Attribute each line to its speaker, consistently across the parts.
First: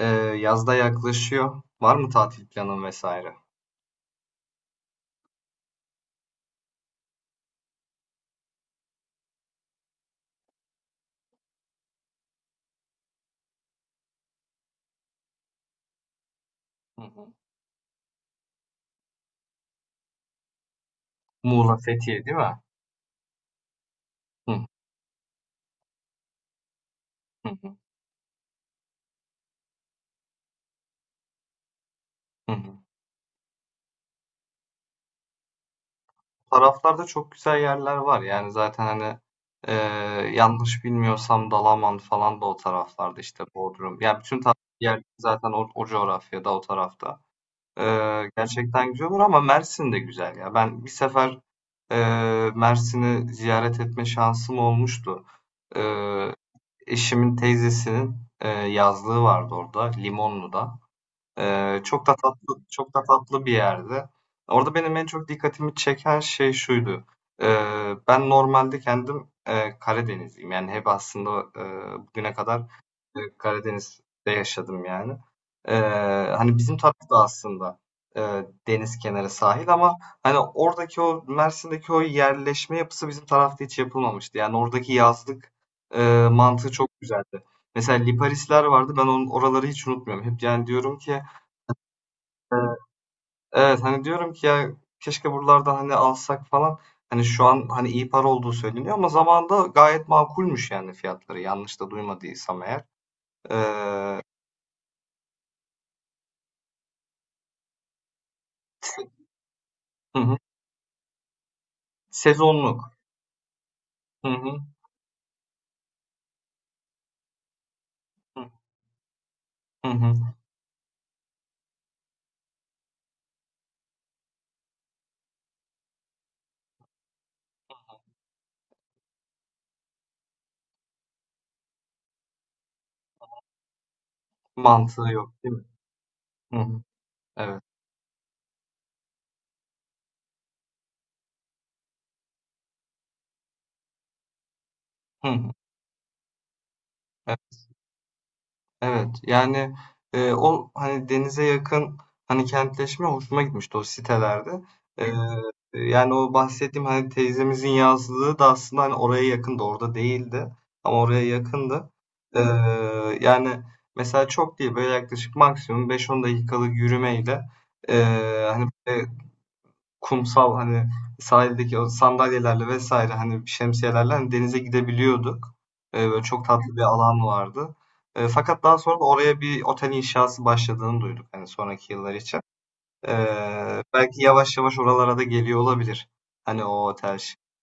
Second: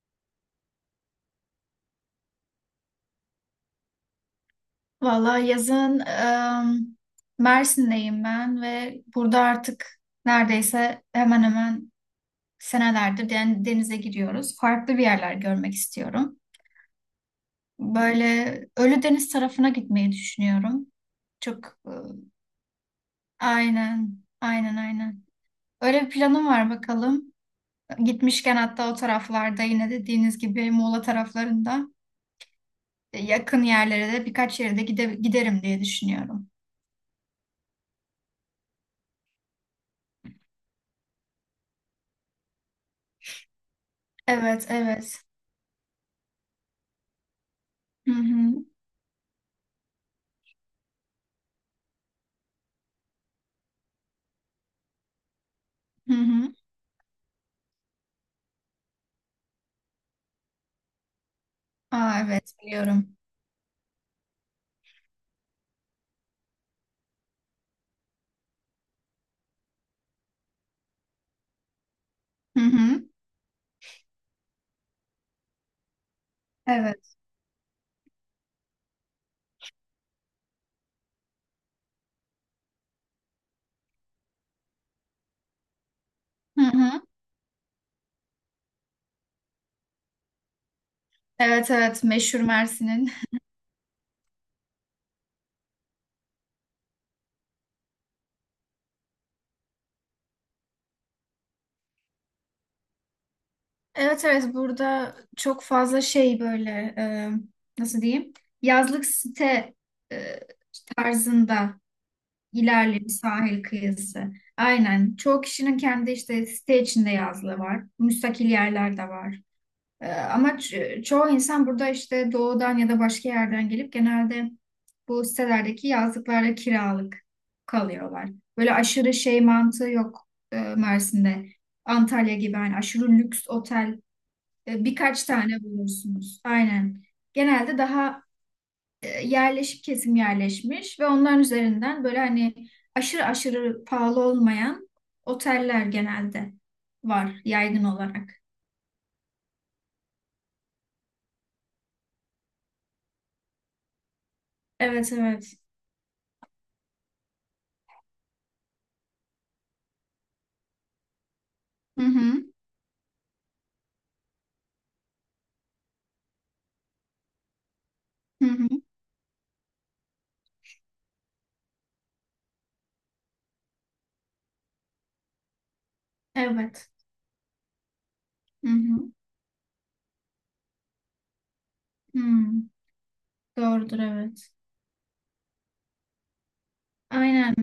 Speaker 1: Eee, yaz yaklaşıyor. Var mı tatil planın vesaire?
Speaker 2: Valla yazın Mersin'deyim ben ve burada artık neredeyse hemen hemen senelerdir denize giriyoruz. Farklı bir yerler görmek istiyorum.
Speaker 1: Hı hı.
Speaker 2: Böyle Ölüdeniz tarafına gitmeyi düşünüyorum.
Speaker 1: Muğla,
Speaker 2: Çok e,
Speaker 1: Fethiye değil mi?
Speaker 2: aynen,
Speaker 1: Hı.
Speaker 2: aynen, aynen. Öyle bir planım var bakalım.
Speaker 1: Hı hı.
Speaker 2: Gitmişken hatta o taraflarda yine dediğiniz gibi Muğla taraflarında
Speaker 1: Hı hı.
Speaker 2: yakın yerlere de birkaç yere de gide giderim diye düşünüyorum.
Speaker 1: Taraflarda çok güzel yerler var. Yani zaten hani eee, yanlış bilmiyorsam Dalaman falan da o taraflarda işte Bodrum. Yani bütün tatil
Speaker 2: Evet,
Speaker 1: yerleri
Speaker 2: evet.
Speaker 1: zaten o coğrafyada o tarafta.
Speaker 2: Hı
Speaker 1: Eee,
Speaker 2: hı.
Speaker 1: gerçekten güzel olur ama Mersin de güzel ya. Ben bir sefer Mersin'i ziyaret etme şansım olmuştu.
Speaker 2: Hı
Speaker 1: Ee,
Speaker 2: hı.
Speaker 1: Eşimin teyzesinin, yazlığı vardı orada, Limonlu'da. Çok da
Speaker 2: Aa,
Speaker 1: tatlı,
Speaker 2: evet,
Speaker 1: çok da
Speaker 2: biliyorum.
Speaker 1: tatlı bir yerde. Orada benim en çok dikkatimi çeken şey şuydu. Ben normalde kendim Karadenizliyim. Yani hep aslında e, bugüne kadar
Speaker 2: Hı hı.
Speaker 1: Karadeniz'de yaşadım yani. Ee, Hani bizim taraf
Speaker 2: Evet.
Speaker 1: da aslında e, deniz kenarı sahil ama hani oradaki o Mersin'deki o yerleşme yapısı bizim tarafta hiç yapılmamıştı. Yani oradaki yazlık
Speaker 2: Hı
Speaker 1: mantığı çok
Speaker 2: hı.
Speaker 1: güzeldi. Mesela Liparisler vardı. Ben onun oraları hiç unutmuyorum. Hep yani diyorum ki.
Speaker 2: Evet, evet, meşhur
Speaker 1: Evet,
Speaker 2: Mersin'in.
Speaker 1: evet. Hani diyorum ki, ya keşke buralarda hani alsak falan. Hani şu an hani iyi para olduğu söyleniyor ama zamanında gayet makulmüş yani fiyatları. Yanlış da duymadıysam eğer. Ee,
Speaker 2: Evet, evet, burada çok fazla şey böyle e, nasıl diyeyim? Yazlık site
Speaker 1: hı hı.
Speaker 2: e, tarzında
Speaker 1: Sezonluk.
Speaker 2: ilerli bir sahil kıyısı.
Speaker 1: Hı hı.
Speaker 2: Aynen. Çoğu kişinin kendi işte site içinde yazlığı var. Müstakil yerler de var.
Speaker 1: Hı hı.
Speaker 2: Ama çoğu insan burada işte doğudan ya da başka yerden gelip genelde bu sitelerdeki yazlıklarda kiralık kalıyorlar. Böyle aşırı şey mantığı yok Mersin'de. Antalya gibi hani aşırı lüks otel
Speaker 1: Mantığı
Speaker 2: birkaç
Speaker 1: yok değil
Speaker 2: tane
Speaker 1: mi?
Speaker 2: bulursunuz.
Speaker 1: Hı hı.
Speaker 2: Aynen.
Speaker 1: Evet.
Speaker 2: Genelde daha yerleşik kesim yerleşmiş ve onların üzerinden böyle hani aşırı aşırı pahalı olmayan
Speaker 1: Hı hı. Evet.
Speaker 2: oteller genelde var yaygın olarak.
Speaker 1: Evet yani o hani denize yakın hani kentleşme hoşuma gitmişti o sitelerde. E,
Speaker 2: Evet, evet.
Speaker 1: Yani o bahsettiğim hani teyzemizin yazlığı da aslında hani oraya yakındı orada değildi ama oraya yakındı.
Speaker 2: Hı
Speaker 1: E,
Speaker 2: hı.
Speaker 1: Yani mesela çok değil böyle yaklaşık maksimum 5-10 dakikalık yürümeyle e,
Speaker 2: Hı
Speaker 1: hani
Speaker 2: hı.
Speaker 1: kumsal hani sahildeki o sandalyelerle vesaire hani şemsiyelerle hani denize gidebiliyorduk. Böyle çok tatlı bir
Speaker 2: Evet.
Speaker 1: alan vardı. Fakat
Speaker 2: Hı
Speaker 1: daha sonra da
Speaker 2: hı.
Speaker 1: oraya bir otel inşası başladığını duyduk hani sonraki yıllar için.
Speaker 2: Hmm. Doğrudur,
Speaker 1: Belki
Speaker 2: evet.
Speaker 1: yavaş yavaş oralara da geliyor olabilir. Hani o otel şey.
Speaker 2: Aynen.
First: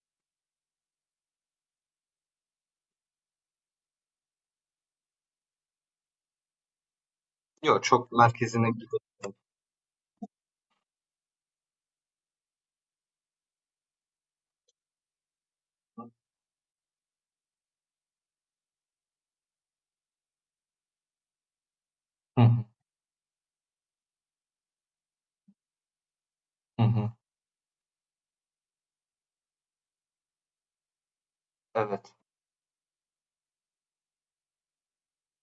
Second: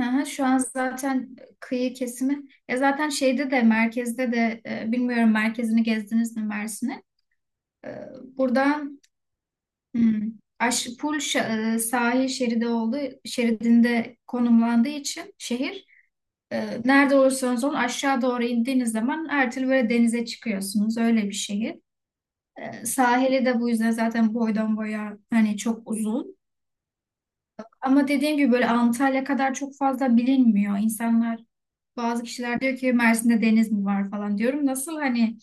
Speaker 2: Aha, şu an zaten kıyı kesimi. Ya zaten şeyde de merkezde de bilmiyorum, merkezini gezdiniz mi Mersin'in?
Speaker 1: Yok,
Speaker 2: E,
Speaker 1: çok merkezine gidiyor.
Speaker 2: Buradan hmm, sahil şeridi olduğu şeridinde konumlandığı için şehir nerede olursanız olun aşağı doğru indiğiniz zaman her türlü böyle denize çıkıyorsunuz. Öyle bir şehir.
Speaker 1: Hı hı,
Speaker 2: Sahili de bu yüzden zaten boydan boya hani çok uzun.
Speaker 1: hı hı.
Speaker 2: Ama dediğim gibi böyle Antalya kadar çok fazla bilinmiyor. İnsanlar,
Speaker 1: Evet.
Speaker 2: bazı kişiler diyor ki Mersin'de deniz mi var falan, diyorum. Nasıl hani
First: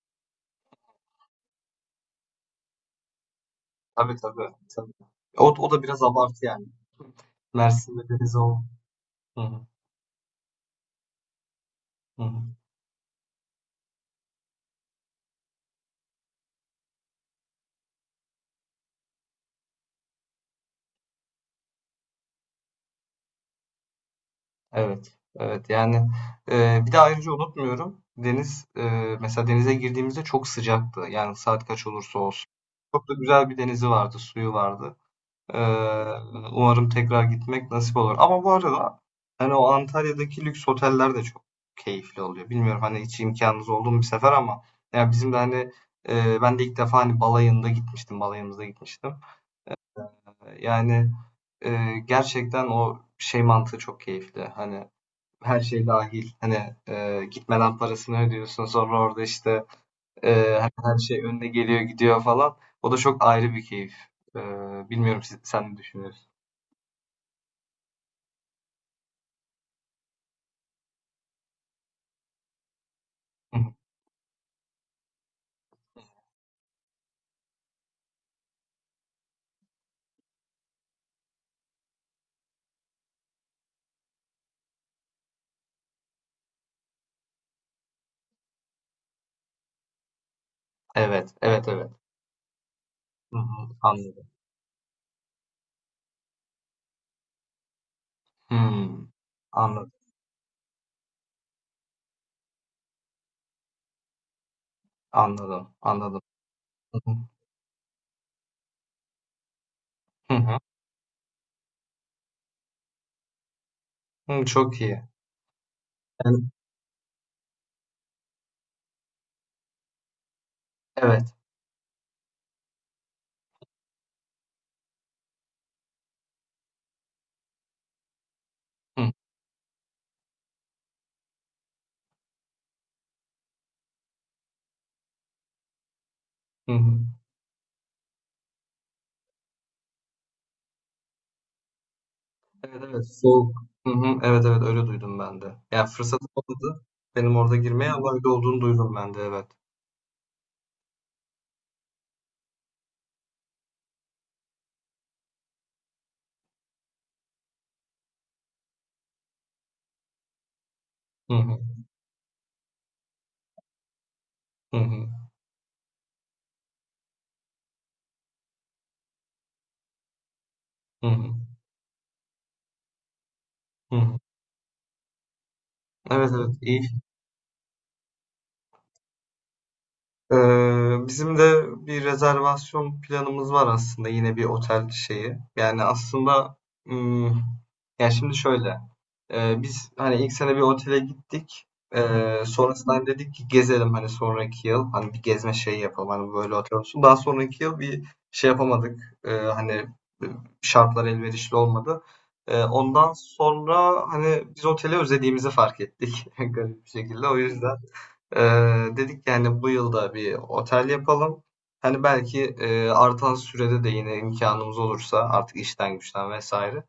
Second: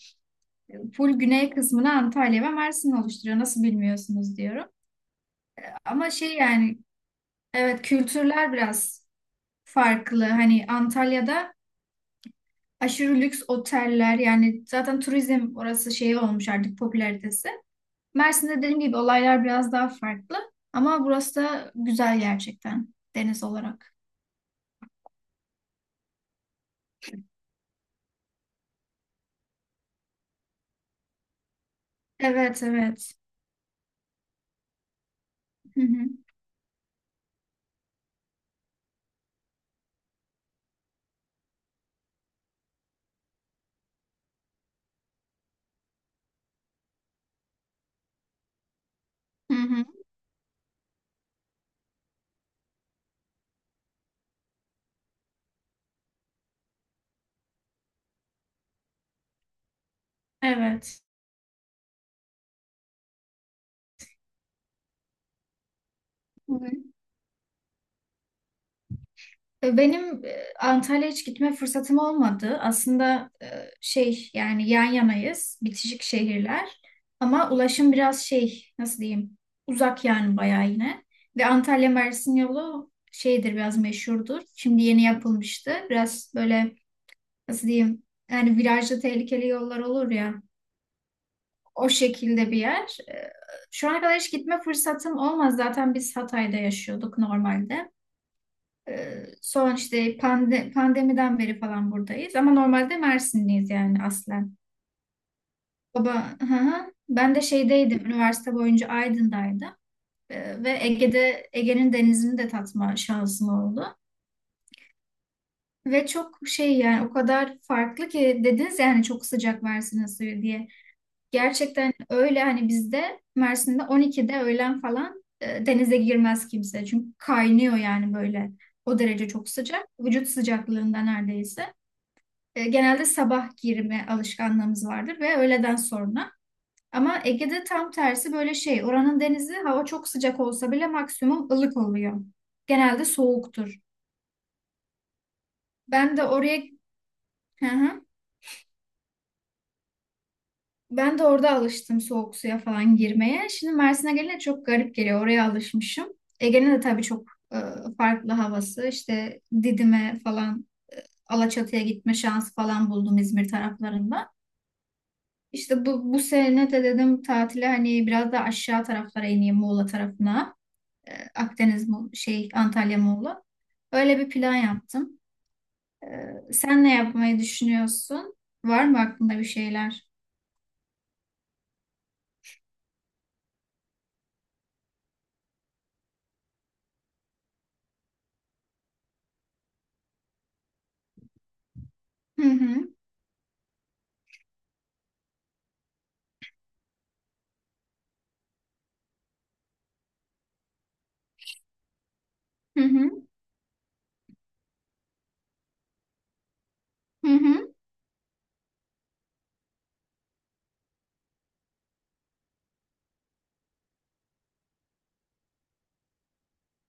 Speaker 2: full güney kısmını Antalya ve Mersin oluşturuyor. Nasıl
Speaker 1: Tabii
Speaker 2: bilmiyorsunuz
Speaker 1: tabii.
Speaker 2: diyorum.
Speaker 1: Tabii. O da biraz
Speaker 2: Ama şey
Speaker 1: abartı yani.
Speaker 2: yani evet,
Speaker 1: Mersin'de deniz
Speaker 2: kültürler
Speaker 1: ol.
Speaker 2: biraz
Speaker 1: Hı hı,
Speaker 2: farklı. Hani Antalya'da
Speaker 1: hı hı.
Speaker 2: aşırı lüks oteller yani zaten turizm orası şey olmuş artık, popülaritesi. Mersin'de dediğim gibi olaylar biraz daha farklı. Ama burası da güzel gerçekten deniz olarak.
Speaker 1: Evet, evet. Yani, bir de ayrıca unutmuyorum, deniz, mesela denize girdiğimizde çok sıcaktı. Yani saat kaç olursa olsun.
Speaker 2: Evet,
Speaker 1: Çok da
Speaker 2: evet.
Speaker 1: güzel bir denizi vardı, suyu vardı.
Speaker 2: Hı hı.
Speaker 1: Eee, Umarım tekrar gitmek nasip olur. Ama bu arada, hani, o Antalya'daki lüks oteller de çok keyifli oluyor. Bilmiyorum, hani, hiç imkanınız oldu mu bir sefer ama ya bizim de, hani, ben de ilk defa, hani, balayında gitmiştim, balayımızda gitmiştim.
Speaker 2: Hı hı.
Speaker 1: Yani, gerçekten o şey mantığı çok keyifli. Hani her şey dahil. Hani, gitmeden parasını ödüyorsun. Sonra orada, işte, hani, her
Speaker 2: Evet.
Speaker 1: şey önüne geliyor, gidiyor falan. O da çok ayrı bir keyif. Bilmiyorum, sen ne düşünüyorsun?
Speaker 2: Hı hı. Benim Antalya'ya hiç gitme fırsatım olmadı. Aslında
Speaker 1: Hı hı.
Speaker 2: şey yani yan yanayız, bitişik şehirler. Ama ulaşım biraz şey, nasıl diyeyim, uzak yani bayağı yine. Ve Antalya Mersin yolu şeydir, biraz meşhurdur. Şimdi yeni yapılmıştı. Biraz böyle, nasıl diyeyim, yani virajlı tehlikeli yollar olur ya,
Speaker 1: Evet, evet,
Speaker 2: o
Speaker 1: evet.
Speaker 2: şekilde bir yer.
Speaker 1: Hı hı,
Speaker 2: Şu ana kadar
Speaker 1: anladım.
Speaker 2: hiç gitme fırsatım olmaz. Zaten biz Hatay'da yaşıyorduk normalde.
Speaker 1: Hımm.
Speaker 2: Son
Speaker 1: Anladım,
Speaker 2: işte pandemiden beri falan buradayız. Ama normalde Mersinliyiz yani aslen.
Speaker 1: anladım, anladım.
Speaker 2: Baba, hı hı.
Speaker 1: Hı hı.
Speaker 2: Ben de şeydeydim, üniversite boyunca Aydın'daydım.
Speaker 1: Hı hı.
Speaker 2: Ve Ege'de, Ege'nin denizini de tatma şansım oldu.
Speaker 1: Çok iyi.
Speaker 2: Ve çok
Speaker 1: Yani.
Speaker 2: şey yani, o kadar farklı ki, dediniz yani çok sıcak Mersin'in suyu diye.
Speaker 1: Evet.
Speaker 2: Gerçekten öyle, hani bizde Mersin'de 12'de, öğlen falan, denize girmez kimse. Çünkü kaynıyor yani böyle. O
Speaker 1: Hı.
Speaker 2: derece çok sıcak. Vücut sıcaklığında neredeyse. Genelde sabah girme alışkanlığımız vardır ve öğleden sonra.
Speaker 1: Hı hı.
Speaker 2: Ama Ege'de tam tersi böyle şey. Oranın denizi, hava çok sıcak olsa bile maksimum ılık oluyor.
Speaker 1: Evet, evet.
Speaker 2: Genelde
Speaker 1: Soğuk.
Speaker 2: soğuktur.
Speaker 1: Hı hı. Evet, evet. Öyle duydum ben de. Ya,
Speaker 2: Ben de
Speaker 1: fırsatım
Speaker 2: oraya.
Speaker 1: olmadı benim orada
Speaker 2: Hı
Speaker 1: girmeye
Speaker 2: hı.
Speaker 1: ama öyle olduğunu duydum ben de, evet.
Speaker 2: Ben de orada alıştım soğuk suya falan girmeye. Şimdi Mersin'e gelince çok garip geliyor. Oraya alışmışım. Ege'nin de tabii çok farklı havası. İşte Didim'e falan,
Speaker 1: Hı hı.
Speaker 2: Alaçatı'ya gitme şansı falan buldum İzmir taraflarında.
Speaker 1: Hı hı.
Speaker 2: İşte bu sene de dedim tatile hani biraz da aşağı taraflara ineyim Muğla tarafına.
Speaker 1: Hı hı.
Speaker 2: Akdeniz, şey Antalya, Muğla.
Speaker 1: Hı hı.
Speaker 2: Öyle bir plan yaptım.
Speaker 1: Evet, evet. iyi.
Speaker 2: Sen ne yapmayı düşünüyorsun? Var mı aklında bir şeyler?
Speaker 1: Bizim de bir rezervasyon planımız var aslında yine bir otel şeyi. Yani aslında, hmm, yani şimdi şöyle. Biz hani ilk sene bir otele gittik.
Speaker 2: Hı hı,
Speaker 1: Sonrasında hani dedik ki gezelim hani sonraki yıl hani bir gezme şeyi yapalım hani böyle otel olsun. Daha sonraki yıl bir şey yapamadık. Hani şartlar elverişli olmadı.
Speaker 2: hı
Speaker 1: Ondan
Speaker 2: hı,
Speaker 1: sonra hani biz oteli özlediğimizi fark ettik garip bir şekilde.
Speaker 2: hı
Speaker 1: O
Speaker 2: hı.
Speaker 1: yüzden. Dedik yani bu yılda bir otel yapalım. Hani belki artan sürede de yine imkanımız olursa artık işten güçten vesaire.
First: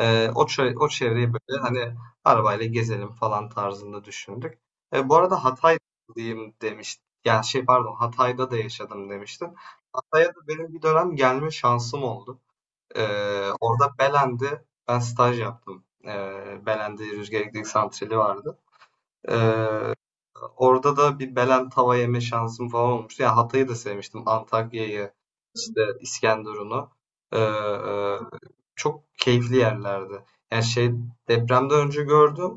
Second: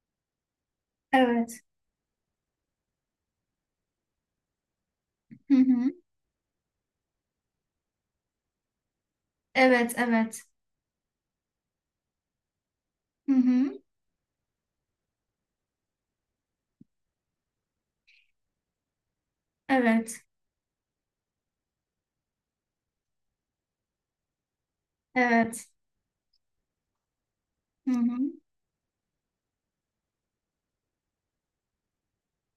Speaker 1: O çevreyi böyle
Speaker 2: Evet.
Speaker 1: hani arabayla gezelim falan tarzında düşündük. Bu arada
Speaker 2: Hı hı.
Speaker 1: Hatay'dayım demiştim. Yani şey pardon, Hatay'da da yaşadım demiştim.
Speaker 2: Evet,
Speaker 1: Hatay'a
Speaker 2: evet.
Speaker 1: da benim bir dönem gelme şansım oldu.
Speaker 2: Hı hı.
Speaker 1: Orada Belen'de ben staj yaptım. Belen'de rüzgar elektrik santrali vardı. Ee,
Speaker 2: Evet,
Speaker 1: Orada da bir Belen tava yeme şansım falan olmuştu. Ya Hatay'ı da sevmiştim. Antakya'yı,
Speaker 2: evet.
Speaker 1: işte İskenderun'u. Ee,
Speaker 2: Hı hı.
Speaker 1: e, Çok keyifli yerlerdi. Yani şey depremden önce gördüm.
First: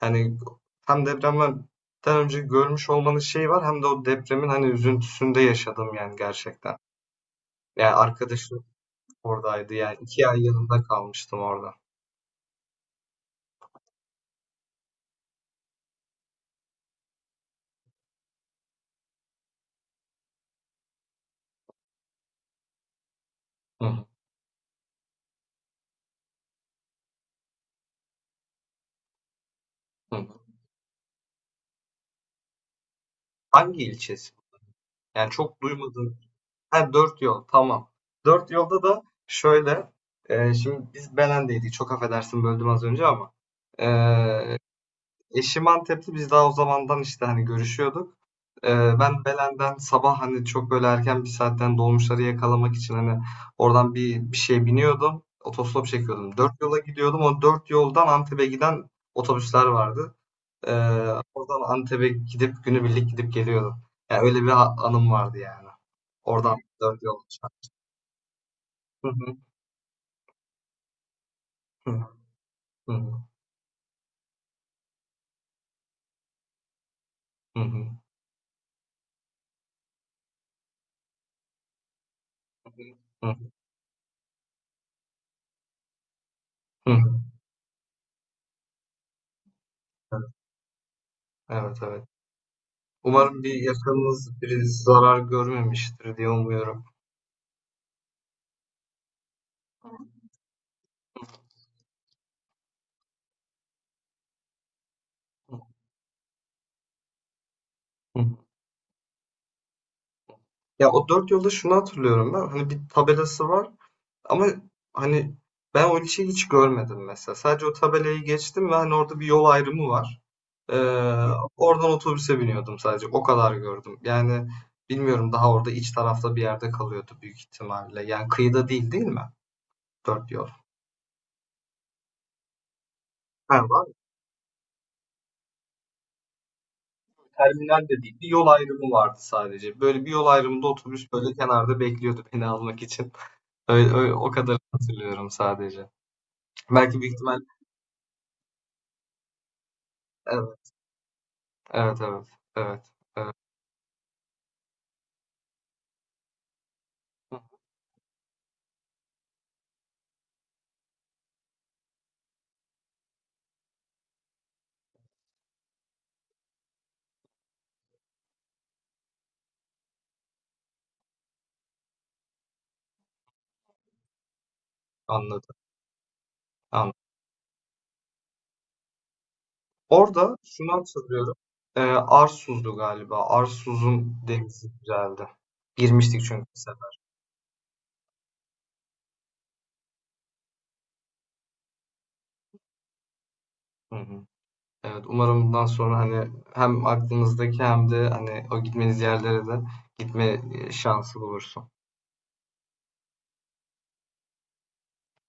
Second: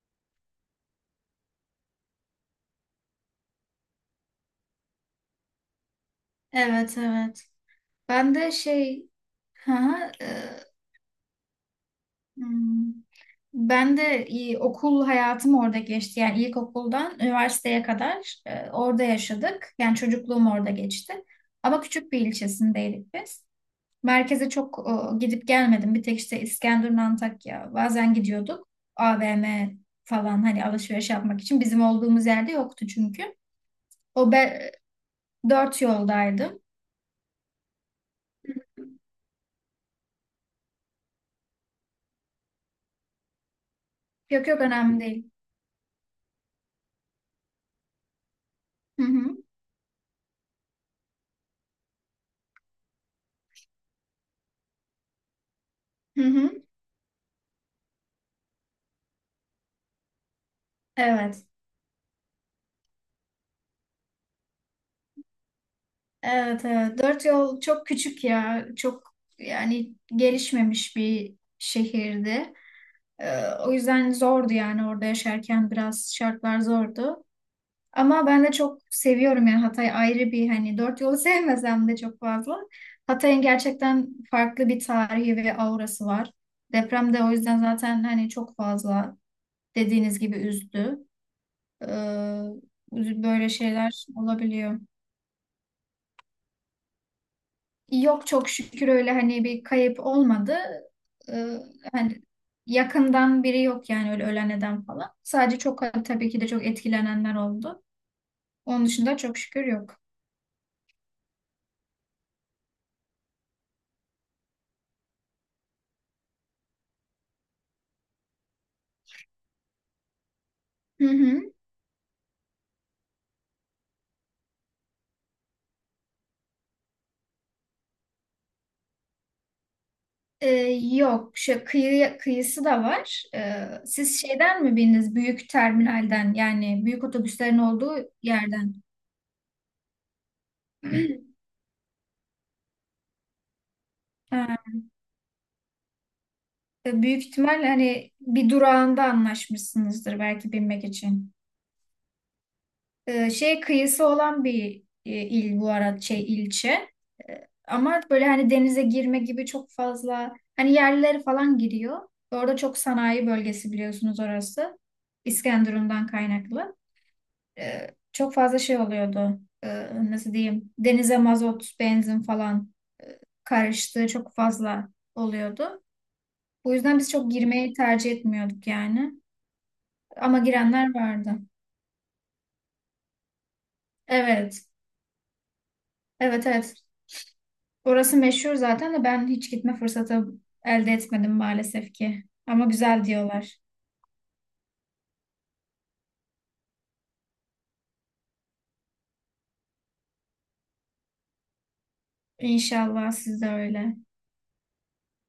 Speaker 1: Hani hem depremden önce görmüş olmanın şeyi var hem de o depremin hani üzüntüsünde yaşadım yani gerçekten.
Speaker 2: Evet, evet.
Speaker 1: Yani
Speaker 2: Ben de
Speaker 1: arkadaşım
Speaker 2: şey,
Speaker 1: oradaydı yani
Speaker 2: ha,
Speaker 1: 2 ay yanında kalmıştım orada.
Speaker 2: hmm. Ben de okul hayatım orada geçti. Yani ilkokuldan üniversiteye kadar orada yaşadık. Yani çocukluğum orada geçti. Ama küçük bir ilçesindeydik biz.
Speaker 1: Hı hı,
Speaker 2: Merkeze çok gidip gelmedim. Bir tek işte İskenderun, Antakya. Bazen gidiyorduk. AVM
Speaker 1: hı hı.
Speaker 2: falan hani alışveriş yapmak için. Bizim olduğumuz yerde yoktu çünkü.
Speaker 1: Hangi
Speaker 2: O
Speaker 1: ilçesi?
Speaker 2: be,
Speaker 1: Yani çok
Speaker 2: dört
Speaker 1: duymadım.
Speaker 2: yoldaydım.
Speaker 1: Ha, Dört yol. Tamam. Dört yolda da şöyle. Şimdi biz Belen'deydik. Çok affedersin, böldüm az önce ama. E,
Speaker 2: Yok yok, önemli değil.
Speaker 1: eşim Antep'ti. Biz daha o zamandan işte hani görüşüyorduk. E,
Speaker 2: Hı
Speaker 1: Ben
Speaker 2: hı.
Speaker 1: Belen'den sabah hani çok böyle erken bir saatten dolmuşları yakalamak için hani oradan bir şey biniyordum. Otostop
Speaker 2: Hı
Speaker 1: çekiyordum. Dört
Speaker 2: hı.
Speaker 1: yola gidiyordum. O Dört yoldan Antep'e giden otobüsler vardı. E,
Speaker 2: Evet.
Speaker 1: Oradan Antep'e gidip günübirlik gidip geliyordum. Yani öyle bir anım vardı yani. Oradan
Speaker 2: Evet, evet.
Speaker 1: Dört yol.
Speaker 2: Dört yol çok küçük ya. Çok
Speaker 1: Hı hı.
Speaker 2: yani gelişmemiş bir
Speaker 1: Hı
Speaker 2: şehirdi.
Speaker 1: hı.
Speaker 2: Ee, O yüzden zordu yani, orada yaşarken biraz şartlar zordu.
Speaker 1: Hı hı.
Speaker 2: Ama ben de çok seviyorum yani, Hatay ayrı bir, hani dört yolu sevmesem de çok fazla.
Speaker 1: Hı
Speaker 2: Hatay'ın
Speaker 1: hı.
Speaker 2: gerçekten farklı bir tarihi ve aurası var.
Speaker 1: Hı hı.
Speaker 2: Deprem
Speaker 1: Hı.
Speaker 2: de o yüzden zaten hani çok fazla, dediğiniz
Speaker 1: Evet,
Speaker 2: gibi üzdü.
Speaker 1: evet,
Speaker 2: Ee,
Speaker 1: evet. Umarım
Speaker 2: Böyle
Speaker 1: bir
Speaker 2: şeyler
Speaker 1: yakınınız biri
Speaker 2: olabiliyor.
Speaker 1: zarar görmemiştir diye umuyorum.
Speaker 2: Yok çok şükür, öyle hani bir kayıp olmadı. Ee, Hani yakından biri yok yani, öyle ölen eden falan.
Speaker 1: Hı
Speaker 2: Sadece çok, tabii ki de çok etkilenenler oldu.
Speaker 1: hı.
Speaker 2: Onun dışında çok şükür yok.
Speaker 1: Ya o Dört yolda şunu hatırlıyorum ben. Hani bir tabelası var ama hani ben o ilçeyi hiç görmedim mesela. Sadece o tabelayı geçtim ve hani orada bir yol ayrımı var. Ee,
Speaker 2: Hı hı.
Speaker 1: Oradan otobüse biniyordum sadece. O kadar gördüm. Yani bilmiyorum, daha orada iç tarafta bir yerde kalıyordu büyük ihtimalle. Yani kıyıda değil, değil mi? Dört yol.
Speaker 2: Ee, Yok şu kıyısı da var.
Speaker 1: Ha, var,
Speaker 2: Siz şeyden mi bindiniz? Büyük terminalden yani, büyük otobüslerin
Speaker 1: terminal de
Speaker 2: olduğu
Speaker 1: değildi. Yol
Speaker 2: yerden.
Speaker 1: ayrımı vardı sadece. Böyle bir yol ayrımında otobüs böyle kenarda bekliyordu beni almak için. Öyle, o
Speaker 2: Ha,
Speaker 1: kadar hatırlıyorum sadece. Belki büyük
Speaker 2: büyük
Speaker 1: ihtimal.
Speaker 2: ihtimalle hani bir durağında anlaşmışsınızdır belki
Speaker 1: Evet,
Speaker 2: binmek için.
Speaker 1: evet, evet, evet, evet.
Speaker 2: Şey kıyısı olan bir il, bu arada şey ilçe.
Speaker 1: Hı,
Speaker 2: Ama böyle hani denize girme gibi çok fazla hani yerlileri falan giriyor. Orada çok sanayi bölgesi biliyorsunuz orası. İskenderun'dan kaynaklı. Çok fazla şey oluyordu. Nasıl diyeyim? Denize mazot, benzin falan karıştığı çok fazla
Speaker 1: anladım,
Speaker 2: oluyordu. Bu
Speaker 1: anladım.
Speaker 2: yüzden biz çok girmeyi tercih etmiyorduk yani.
Speaker 1: Orada
Speaker 2: Ama
Speaker 1: şunu
Speaker 2: girenler
Speaker 1: hatırlıyorum.
Speaker 2: vardı.
Speaker 1: Arsuz'du galiba. Arsuz'un denizi
Speaker 2: Evet.
Speaker 1: güzeldi. Girmiştik çünkü
Speaker 2: Evet,
Speaker 1: bir
Speaker 2: evet.
Speaker 1: sefer.
Speaker 2: Orası meşhur zaten de ben hiç gitme fırsatı elde etmedim maalesef ki. Ama güzel diyorlar.
Speaker 1: Hı hı. Evet, umarım bundan sonra hani hem aklınızdaki hem de hani o gitmeniz yerlere de gitme şansı bulursunuz.
Speaker 2: İnşallah siz de öyle.